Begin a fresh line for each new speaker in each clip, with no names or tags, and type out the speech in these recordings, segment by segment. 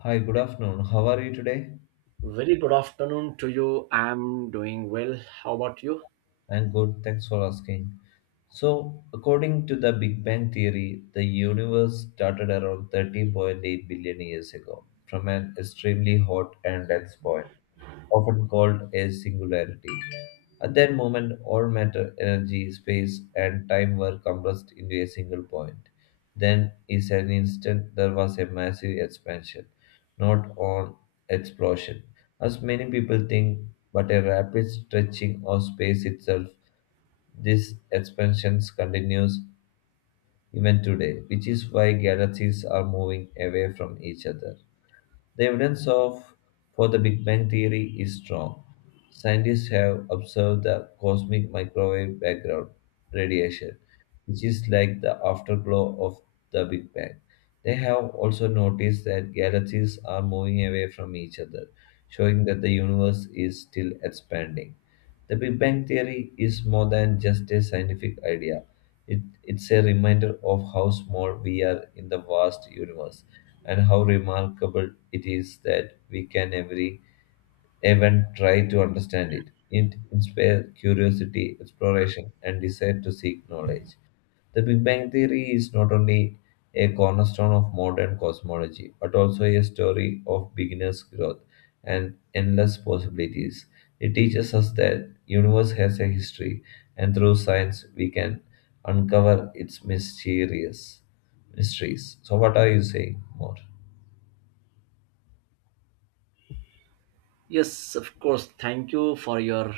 Hi, good afternoon. How are you today?
Very good afternoon to you. I'm doing well. How about you?
I'm good. Thanks for asking. So, according to the Big Bang theory, the universe started around 13.8 billion years ago from an extremely hot and dense point, often called a singularity. At that moment, all matter, energy, space, and time were compressed into a single point. Then, in an instant, there was a massive expansion, not an explosion, as many people think, but a rapid stretching of space itself. This expansion continues even today, which is why galaxies are moving away from each other. The evidence of for the Big Bang theory is strong. Scientists have observed the cosmic microwave background radiation, which is like the afterglow of the Big Bang. They have also noticed that galaxies are moving away from each other, showing that the universe is still expanding. The Big Bang Theory is more than just a scientific idea. It's a reminder of how small we are in the vast universe and how remarkable it is that we can even try to understand it. It inspires curiosity, exploration, and desire to seek knowledge. The Big Bang Theory is not only a cornerstone of modern cosmology, but also a story of beginner's growth and endless possibilities. It teaches us that universe has a history, and through science we can uncover its mysterious mysteries. So, what are you saying more?
Yes, of course. Thank you for your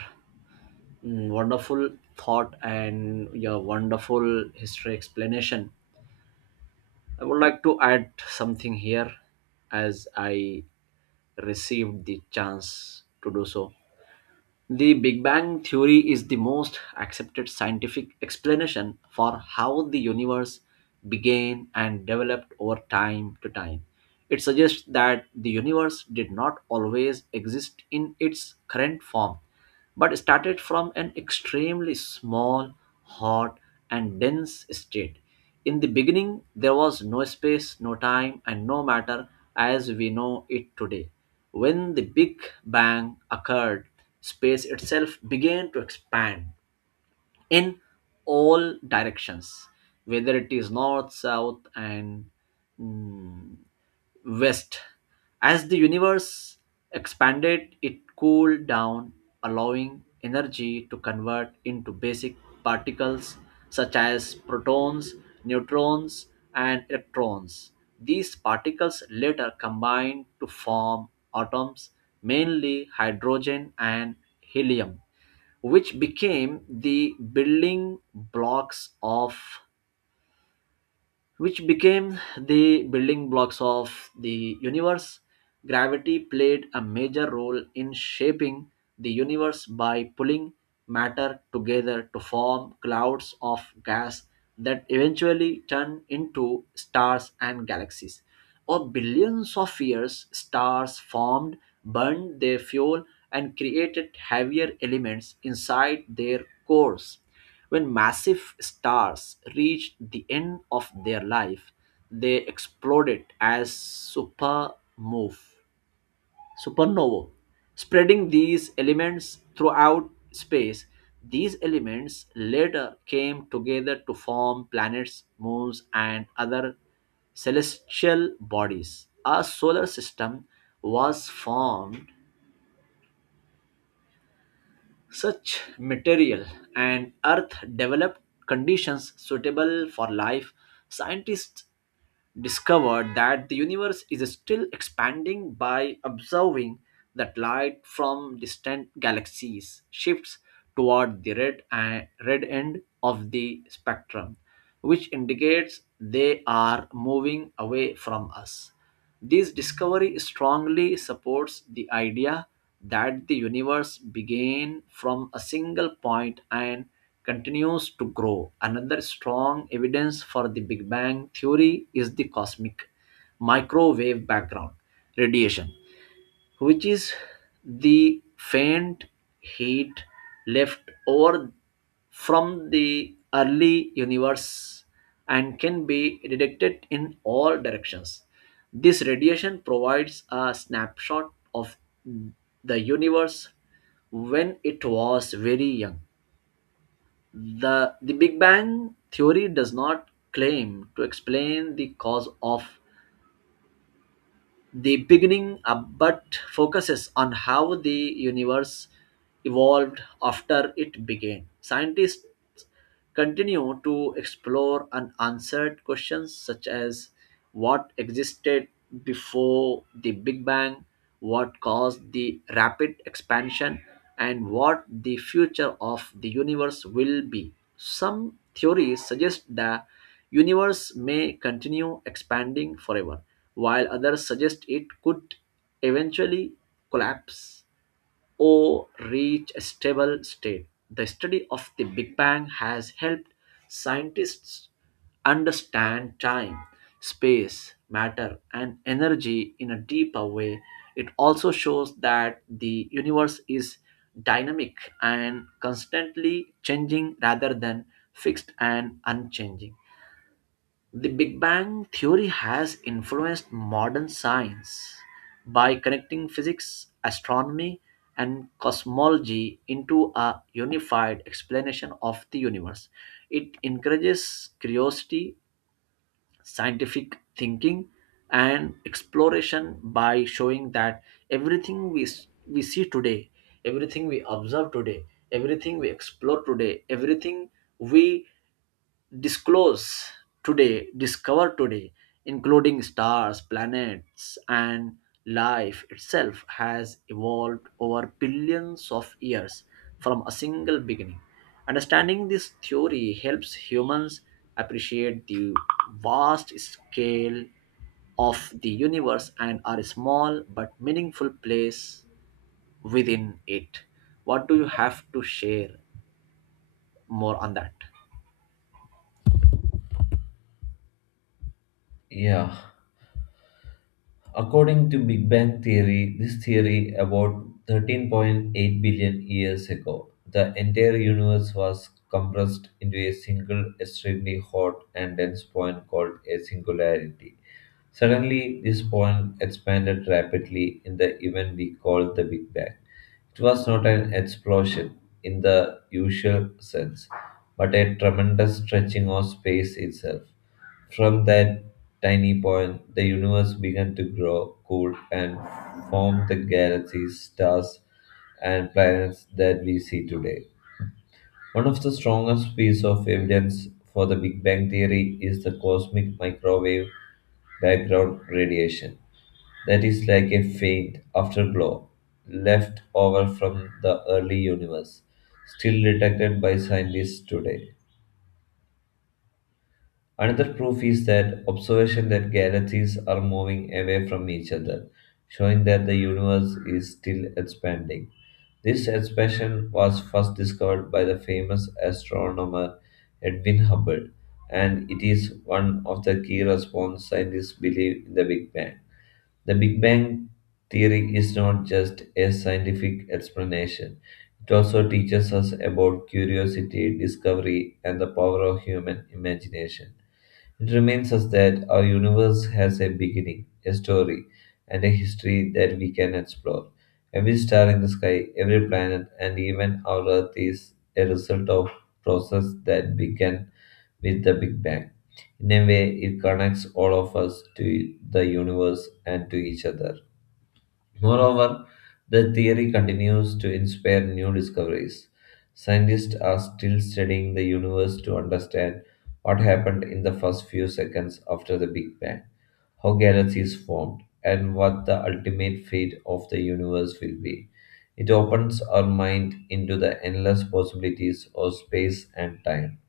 wonderful thought and your wonderful history explanation. I would like to add something here as I received the chance to do so. The Big Bang Theory is the most accepted scientific explanation for how the universe began and developed over time to time. It suggests that the universe did not always exist in its current form but started from an extremely small, hot, and dense state. In the beginning, there was no space, no time, and no matter as we know it today. When the Big Bang occurred, space itself began to expand in all directions, whether it is north, south, and mm, west. As the universe expanded, it cooled down, allowing energy to convert into basic particles such as protons, neutrons, and electrons. These particles later combined to form atoms, mainly hydrogen and helium, which became the building blocks of which became the building blocks of the universe. Gravity played a major role in shaping the universe by pulling matter together to form clouds of gas that eventually turned into stars and galaxies. Over billions of years, stars formed, burned their fuel, and created heavier elements inside their cores. When massive stars reached the end of their life, they exploded as supernova, spreading these elements throughout space. These elements later came together to form planets, moons, and other celestial bodies. A solar system was formed. Such material and earth developed conditions suitable for life. Scientists discovered that the universe is still expanding by observing that light from distant galaxies shifts toward the red end of the spectrum, which indicates they are moving away from us. This discovery strongly supports the idea that the universe began from a single point and continues to grow. Another strong evidence for the Big Bang theory is the cosmic microwave background radiation, which is the faint heat left over from the early universe and can be detected in all directions. This radiation provides a snapshot of the universe when it was very young. The Big Bang theory does not claim to explain the cause of the beginning but focuses on how the universe evolved after it began. Scientists continue to explore unanswered questions such as what existed before the Big Bang, what caused the rapid expansion, and what the future of the universe will be. Some theories suggest that universe may continue expanding forever, while others suggest it could eventually collapse or reach a stable state. The study of the big bang has helped scientists understand time, space, matter and energy in a deeper way. It also shows that the universe is dynamic and constantly changing rather than fixed and unchanging. The Big Bang theory has influenced modern science by connecting physics, astronomy, and cosmology into a unified explanation of the universe. It encourages curiosity, scientific thinking, and exploration by showing that we see today, everything we observe today, everything we explore today, everything we disclose discover today, including stars, planets, and life itself, has evolved over billions of years from a single beginning. Understanding this theory helps humans appreciate the vast scale of the universe and our small but meaningful place within it. What do you have to share more on that?
Yeah. According to Big Bang theory, this theory about 13.8 billion years ago, the entire universe was compressed into a single extremely hot and dense point called a singularity. Suddenly, this point expanded rapidly in the event we call the Big Bang. It was not an explosion in the usual sense, but a tremendous stretching of space itself. From that tiny point, the universe began to grow, cool, and form the galaxies, stars, and planets that we see today. One of the strongest pieces of evidence for the Big Bang theory is the cosmic microwave background radiation that is like a faint afterglow left over from the early universe, still detected by scientists today. Another proof is that observation that galaxies are moving away from each other, showing that the universe is still expanding. This expansion was first discovered by the famous astronomer Edwin Hubble, and it is one of the key response scientists believe in the Big Bang. The Big Bang theory is not just a scientific explanation. It also teaches us about curiosity, discovery, and the power of human imagination. It reminds us that our universe has a beginning, a story, and a history that we can explore. Every star in the sky, every planet, and even our Earth is a result of process that began with the Big Bang. In a way, it connects all of us to the universe and to each other. Moreover, the theory continues to inspire new discoveries. Scientists are still studying the universe to understand what happened in the first few seconds after the Big Bang, how galaxies formed, and what the ultimate fate of the universe will be. It opens our mind into the endless possibilities of space and time.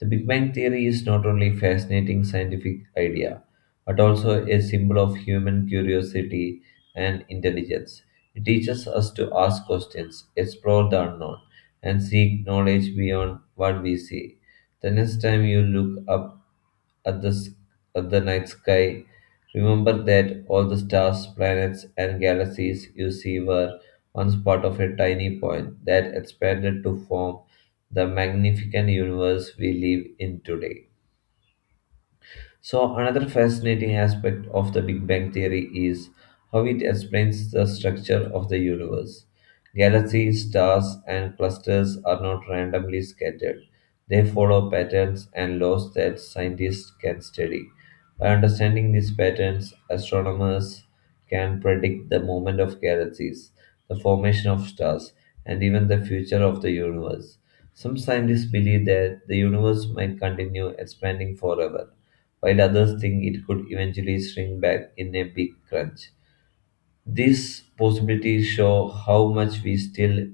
The Big Bang Theory is not only a fascinating scientific idea, but also a symbol of human curiosity and intelligence. It teaches us to ask questions, explore the unknown, and seek knowledge beyond what we see. The next time you look up at the, s- at the night sky, remember that all the stars, planets, and galaxies you see were once part of a tiny point that expanded to form the magnificent universe we live in today. So, another fascinating aspect of the Big Bang Theory is how it explains the structure of the universe. Galaxies, stars, and clusters are not randomly scattered, they follow patterns and laws that scientists can study. By understanding these patterns, astronomers can predict the movement of galaxies, the formation of stars, and even the future of the universe. Some scientists believe that the universe might continue expanding forever while others think it could eventually shrink back in a big crunch. These possibilities show how much we still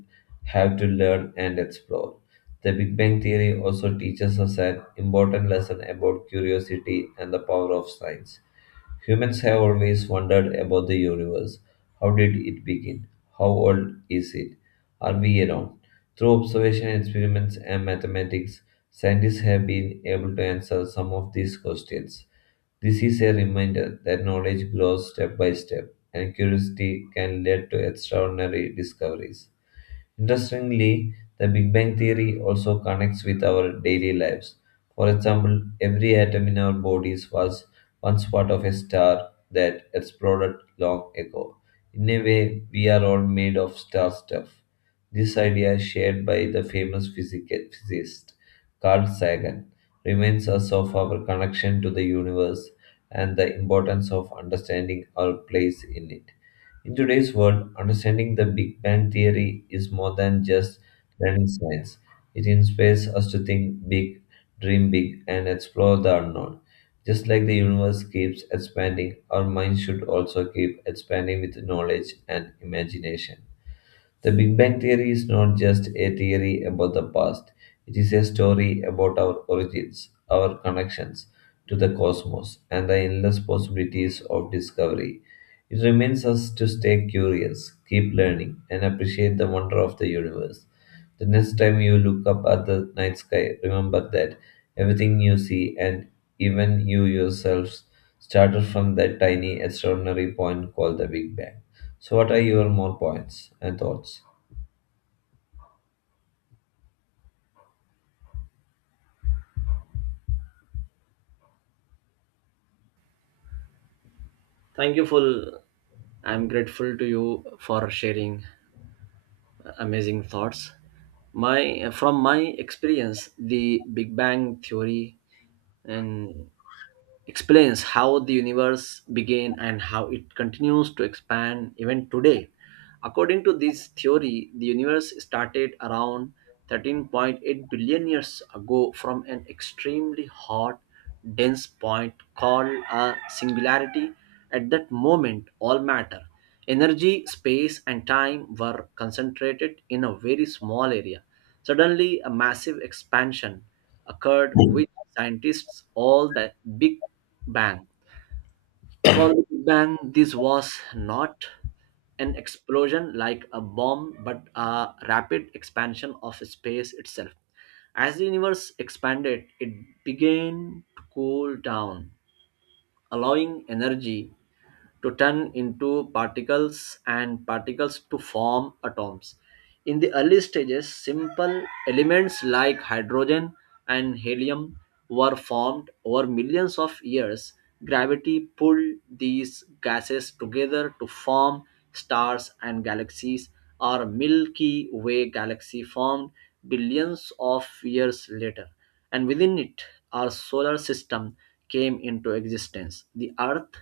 have to learn and explore. The Big Bang Theory also teaches us an important lesson about curiosity and the power of science. Humans have always wondered about the universe. How did it begin? How old is it? Are we alone? Through observation, experiments, and mathematics, scientists have been able to answer some of these questions. This is a reminder that knowledge grows step by step, and curiosity can lead to extraordinary discoveries. Interestingly, the Big Bang theory also connects with our daily lives. For example, every atom in our bodies was once part of a star that exploded long ago. In a way, we are all made of star stuff. This idea, shared by the famous physicist Carl Sagan, reminds us of our connection to the universe and the importance of understanding our place in it. In today's world, understanding the Big Bang Theory is more than just learning science. It inspires us to think big, dream big, and explore the unknown. Just like the universe keeps expanding, our minds should also keep expanding with knowledge and imagination. The Big Bang Theory is not just a theory about the past, it is a story about our origins, our connections to the cosmos, and the endless possibilities of discovery. It reminds us to stay curious, keep learning, and appreciate the wonder of the universe. The next time you look up at the night sky, remember that everything you see and even you yourselves started from that tiny, extraordinary point called the Big Bang. So, what are your more points and thoughts?
Thank you for I'm grateful to you for sharing amazing thoughts. My From my experience, the Big Bang theory and explains how the universe began and how it continues to expand even today. According to this theory, the universe started around 13.8 billion years ago from an extremely hot, dense point called a singularity. At that moment, all matter, energy, space, and time were concentrated in a very small area. Suddenly, a massive expansion occurred with scientists all the big bang called the big bang. This was not an explosion like a bomb but a rapid expansion of space itself. As the universe expanded, it began to cool down, allowing energy to turn into particles and particles to form atoms. In the early stages, simple elements like hydrogen and helium were formed over millions of years. Gravity pulled these gases together to form stars and galaxies. Our Milky Way galaxy formed billions of years later, and within it, our solar system came into existence. The Earth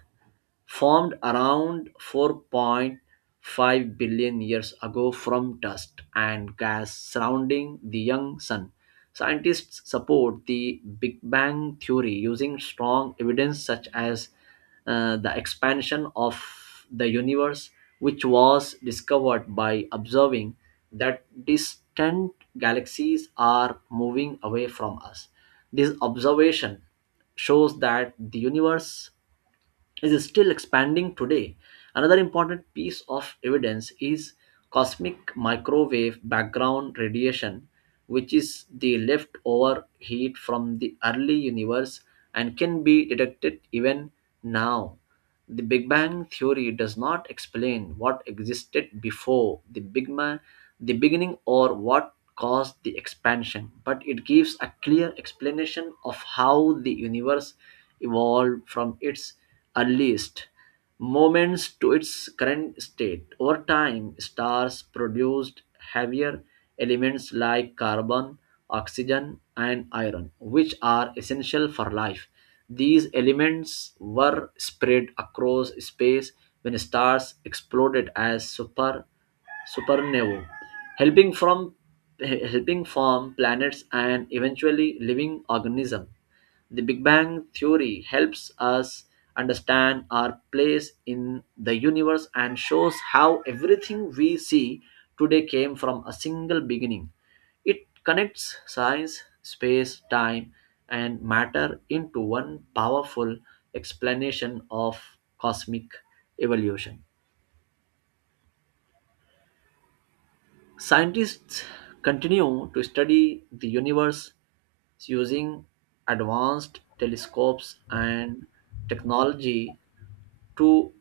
formed around 4.5 billion years ago from dust and gas surrounding the young sun. Scientists support the Big Bang theory using strong evidence such as the expansion of the universe, which was discovered by observing that distant galaxies are moving away from us. This observation shows that the universe is still expanding today. Another important piece of evidence is cosmic microwave background radiation, which is the leftover heat from the early universe and can be detected even now. The Big Bang theory does not explain what existed before the the beginning or what caused the expansion, but it gives a clear explanation of how the universe evolved from its earliest moments to its current state. Over time, stars produced heavier elements like carbon, oxygen, and iron, which are essential for life. These elements were spread across space when stars exploded as supernovae, helping from helping form planets and eventually living organisms. The Big Bang theory helps us understand our place in the universe and shows how everything we see today came from a single beginning. It connects science, space, time, and matter into one powerful explanation of cosmic evolution. Scientists continue to study the universe using advanced telescopes and technology to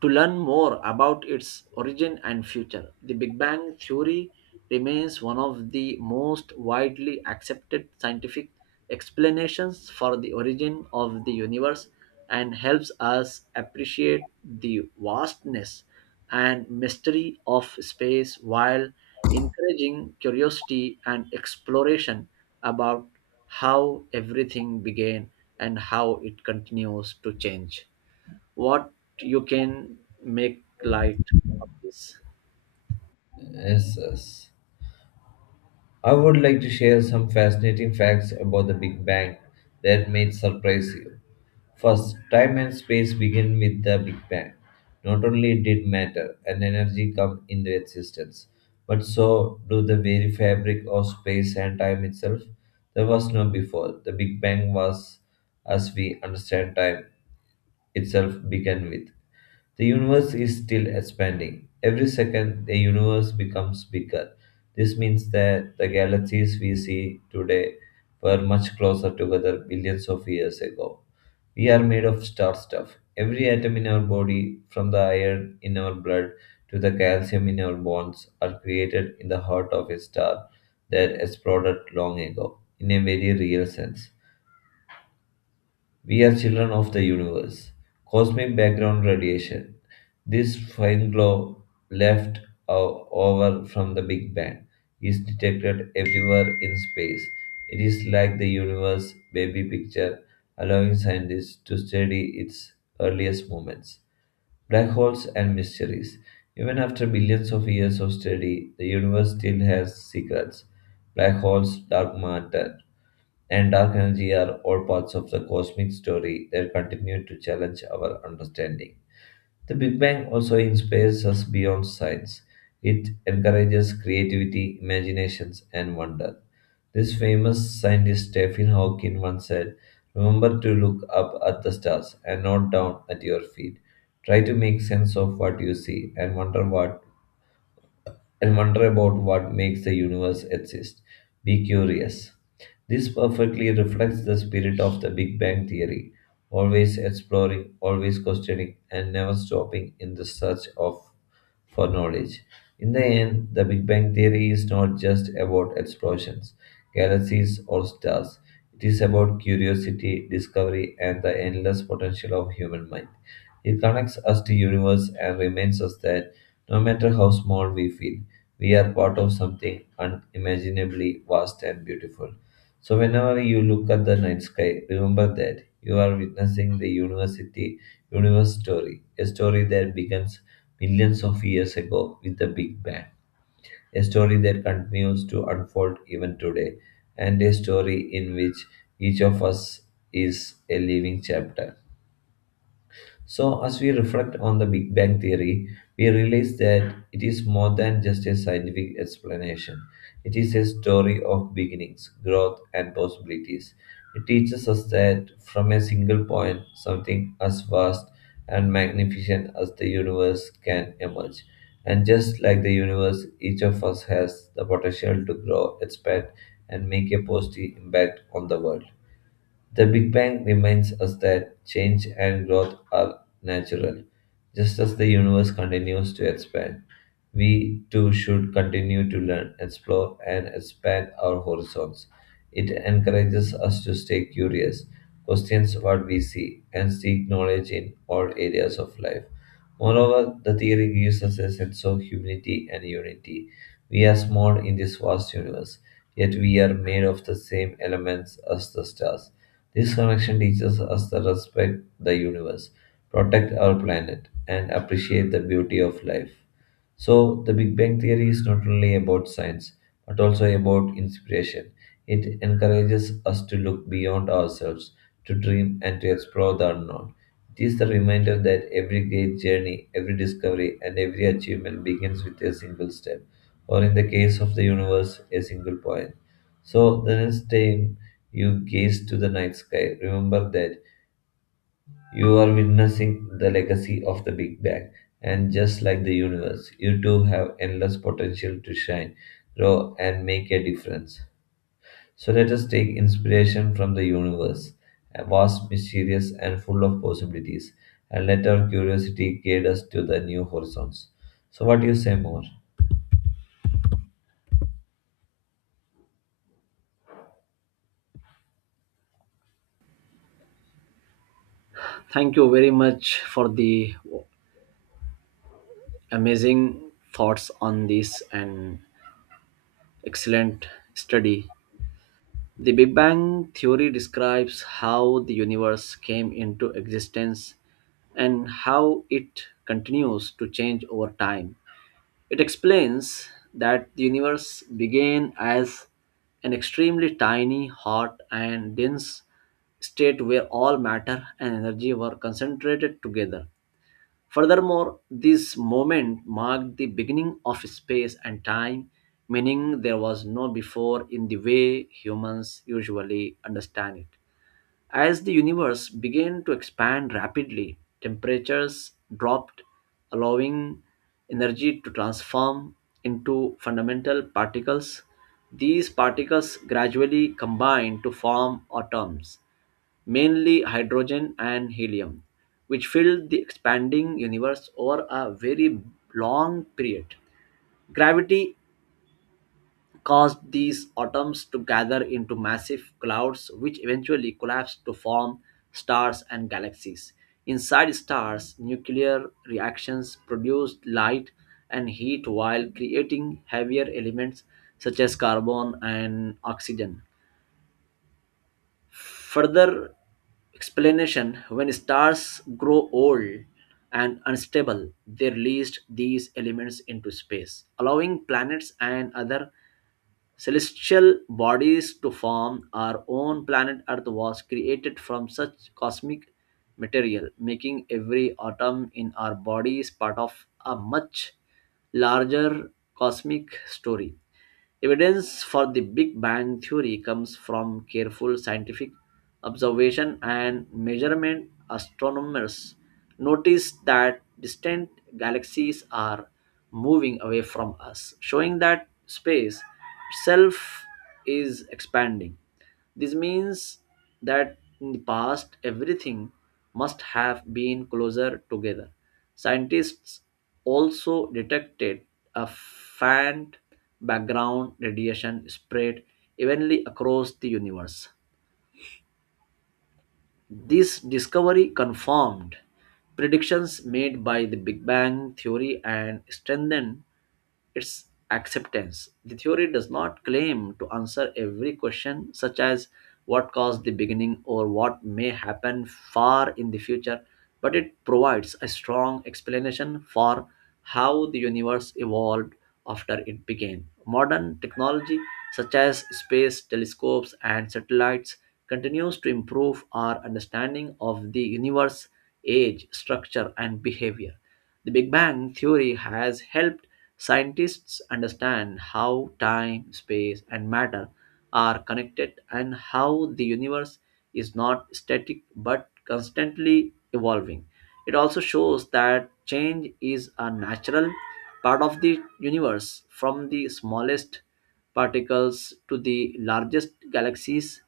To learn more about its origin and future. The Big Bang Theory remains one of the most widely accepted scientific explanations for the origin of the universe and helps us appreciate the vastness and mystery of space while encouraging curiosity and exploration about how everything began and how it continues to change. What you can make light of this.
Yes, yes. I would like to share some fascinating facts about the Big Bang that may surprise you. First, time and space begin with the Big Bang. Not only did matter and energy come into existence, but so do the very fabric of space and time itself. There was no before. The Big Bang was, as we understand time itself began with. The universe is still expanding. Every second, the universe becomes bigger. This means that the galaxies we see today were much closer together billions of years ago. We are made of star stuff. Every atom in our body, from the iron in our blood to the calcium in our bones, are created in the heart of a star that exploded long ago, in a very real sense. We are children of the universe. Cosmic background radiation. This fine glow left over from the Big Bang is detected everywhere in space. It is like the universe baby picture, allowing scientists to study its earliest moments. Black holes and mysteries. Even after billions of years of study, the universe still has secrets. Black holes, dark matter, and dark energy are all parts of the cosmic story that continue to challenge our understanding. The Big Bang also inspires us beyond science. It encourages creativity, imaginations, and wonder. This famous scientist Stephen Hawking once said, remember to look up at the stars and not down at your feet. Try to make sense of what you see and wonder what and wonder about what makes the universe exist. Be curious. This perfectly reflects the spirit of the Big Bang Theory, always exploring, always questioning, and never stopping in the search of for knowledge. In the end, the Big Bang Theory is not just about explosions, galaxies, or stars. It is about curiosity, discovery, and the endless potential of human mind. It connects us to universe and reminds us that no matter how small we feel, we are part of something unimaginably vast and beautiful. So, whenever you look at the night sky, remember that you are witnessing the university universe story, a story that begins millions of years ago with the Big Bang, a story that continues to unfold even today, and a story in which each of us is a living chapter. So, as we reflect on the Big Bang Theory, we realize that it is more than just a scientific explanation. It is a story of beginnings, growth, and possibilities. It teaches us that from a single point, something as vast and magnificent as the universe can emerge. And just like the universe, each of us has the potential to grow, expand, and make a positive impact on the world. The Big Bang reminds us that change and growth are natural, just as the universe continues to expand. We too should continue to learn, explore, and expand our horizons. It encourages us to stay curious, question what we see, and seek knowledge in all areas of life. Moreover, the theory gives us a sense of humility and unity. We are small in this vast universe, yet we are made of the same elements as the stars. This connection teaches us to respect the universe, protect our planet, and appreciate the beauty of life. So, the Big Bang Theory is not only about science, but also about inspiration. It encourages us to look beyond ourselves, to dream, and to explore the unknown. It is the reminder that every great journey, every discovery, and every achievement begins with a single step, or in the case of the universe, a single point. So, the next time you gaze to the night sky, remember that you are witnessing the legacy of the Big Bang, and just like the universe, you too have endless potential to shine, grow, and make a difference. So let us take inspiration from the universe, a vast, mysterious, and full of possibilities, and let our curiosity guide us to the new horizons. So, what do you say more?
Thank you very much for the amazing thoughts on this and excellent study. The Big Bang theory describes how the universe came into existence and how it continues to change over time. It explains that the universe began as an extremely tiny, hot, and dense state where all matter and energy were concentrated together. Furthermore, this moment marked the beginning of space and time, meaning there was no before in the way humans usually understand it. As the universe began to expand rapidly, temperatures dropped, allowing energy to transform into fundamental particles. These particles gradually combine to form atoms, mainly hydrogen and helium, which filled the expanding universe over a very long period. Gravity caused these atoms to gather into massive clouds, which eventually collapsed to form stars and galaxies. Inside stars, nuclear reactions produced light and heat while creating heavier elements such as carbon and oxygen. Further explanation, when stars grow old and unstable, they released these elements into space, allowing planets and other celestial bodies to form. Our own planet earth was created from such cosmic material, making every atom in our bodies part of a much larger cosmic story. Evidence for the Big Bang theory comes from careful scientific observation and measurement. Astronomers notice that distant galaxies are moving away from us, showing that space itself is expanding. This means that in the past everything must have been closer together. Scientists also detected a faint background radiation spread evenly across the universe. This discovery confirmed predictions made by the Big Bang theory and strengthened its acceptance. The theory does not claim to answer every question, such as what caused the beginning or what may happen far in the future, but it provides a strong explanation for how the universe evolved after it began. Modern technology, such as space telescopes and satellites, continues to improve our understanding of the universe age, structure, and behavior. The Big Bang theory has helped scientists understand how time, space, and matter are connected and how the universe is not static but constantly evolving. It also shows that change is a natural part of the universe, from the smallest particles to the largest galaxies.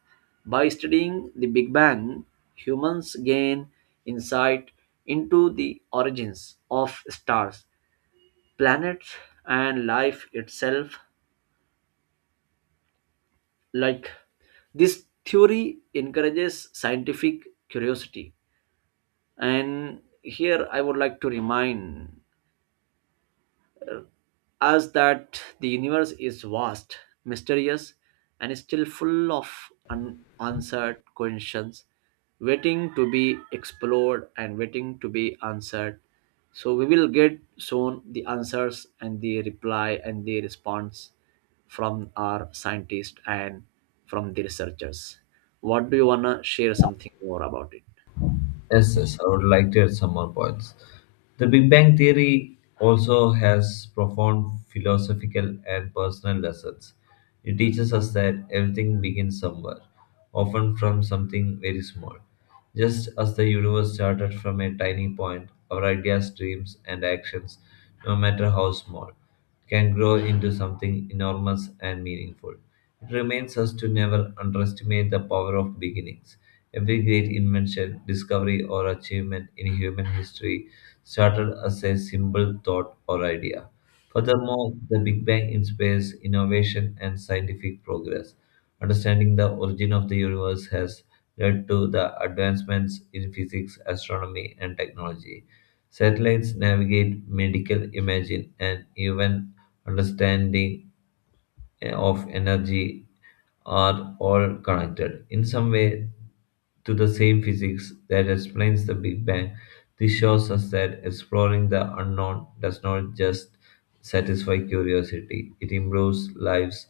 By studying the Big Bang, humans gain insight into the origins of stars, planet and life itself. Like, this theory encourages scientific curiosity, and here I would like to remind as that the universe is vast, mysterious, and still full of unanswered questions waiting to be explored and waiting to be answered. So we will get soon the answers and the reply and the response from our scientists and from the researchers. What do you wanna share something more about it?
Yes, yes, I would like to add some more points. The Big Bang Theory also has profound philosophical and personal lessons. It teaches us that everything begins somewhere, often from something very small. Just as the universe started from a tiny point, our ideas, dreams, and actions, no matter how small, can grow into something enormous and meaningful. It remains us to never underestimate the power of beginnings. Every great invention, discovery, or achievement in human history started as a simple thought or idea. Furthermore, the Big Bang inspires innovation and scientific progress. Understanding the origin of the universe has led to the advancements in physics, astronomy, and technology. Satellites navigate medical imaging and even understanding of energy are all connected in some way to the same physics that explains the Big Bang. This shows us that exploring the unknown does not just satisfy curiosity, it improves lives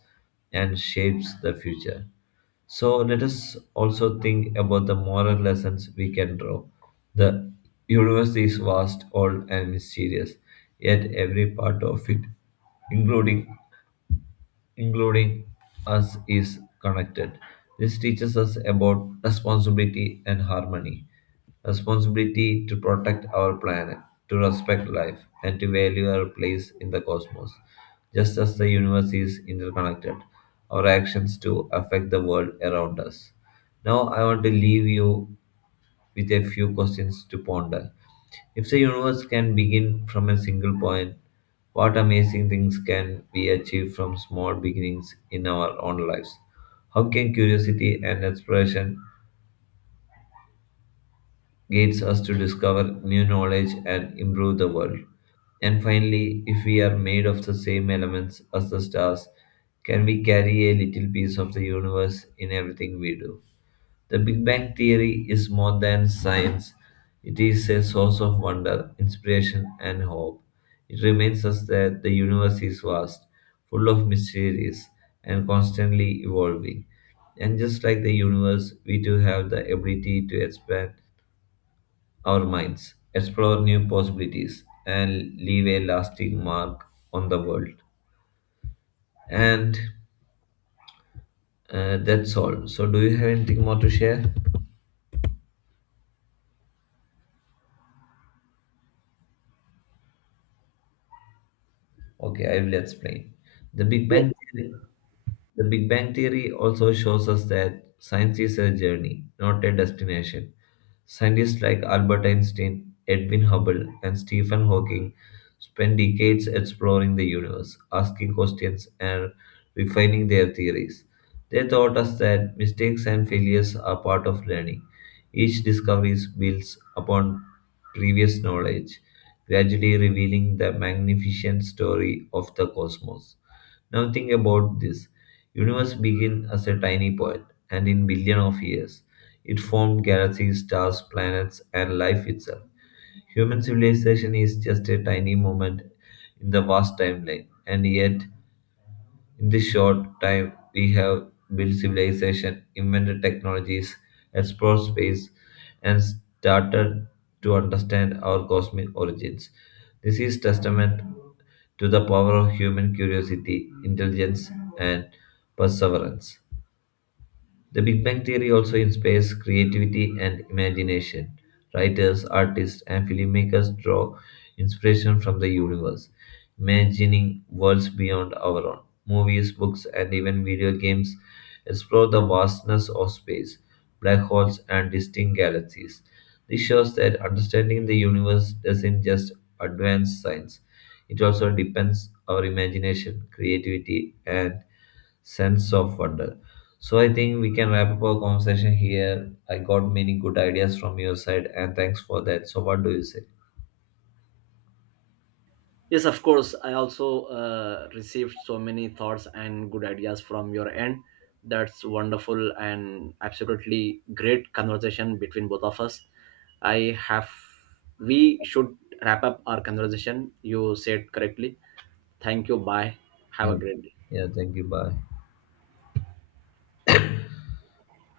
and shapes the future. So let us also think about the moral lessons we can draw. The universe is vast, old, and mysterious, yet every part of it, including including us, is connected. This teaches us about responsibility and harmony. Responsibility to protect our planet, to respect life, and to value our place in the cosmos. Just as the universe is interconnected, our actions too affect the world around us. Now, I want to leave you with a few questions to ponder. If the universe can begin from a single point, what amazing things can be achieved from small beginnings in our own lives? How can curiosity and exploration guides us to discover new knowledge and improve the world? And finally, if we are made of the same elements as the stars, can we carry a little piece of the universe in everything we do? The Big Bang Theory is more than science, it is a source of wonder, inspiration, and hope. It reminds us that the universe is vast, full of mysteries, and constantly evolving. And just like the universe, we too have the ability to expand our minds, explore new possibilities, and leave a lasting mark on the world. And That's all. So, do you have anything more to share? Okay, I will explain. The Big Bang Theory, the Big Bang Theory also shows us that science is a journey, not a destination. Scientists like Albert Einstein, Edwin Hubble, and Stephen Hawking spent decades exploring the universe, asking questions, and refining their theories. They taught us that mistakes and failures are part of learning each discovery builds upon previous knowledge, gradually revealing the magnificent story of the cosmos. Now think about this. Universe began as a tiny point, and in billion of years, it formed galaxies, stars, planets, and life itself. Human civilization is just a tiny moment in the vast timeline, and yet in this short time, we have built civilization, invented technologies, explored space, and started to understand our cosmic origins. This is testament to the power of human curiosity, intelligence, and perseverance. The Big Bang Theory also inspires creativity and imagination. Writers, artists, and filmmakers draw inspiration from the universe, imagining worlds beyond our own. Movies, books, and even video games explore the vastness of space, black holes, and distant galaxies. This shows that understanding the universe doesn't just advance science, it also depends our imagination, creativity, and sense of wonder. So I think we can wrap up our conversation here. I got many good ideas from your side, and thanks for that. So what do you say?
Yes, of course. I also received so many thoughts and good ideas from your end. That's wonderful and absolutely great conversation between both of us. I have, we should wrap up our conversation. You said correctly. Thank you. Bye. Have a
Yeah,
great day.
yeah. Thank you. Bye.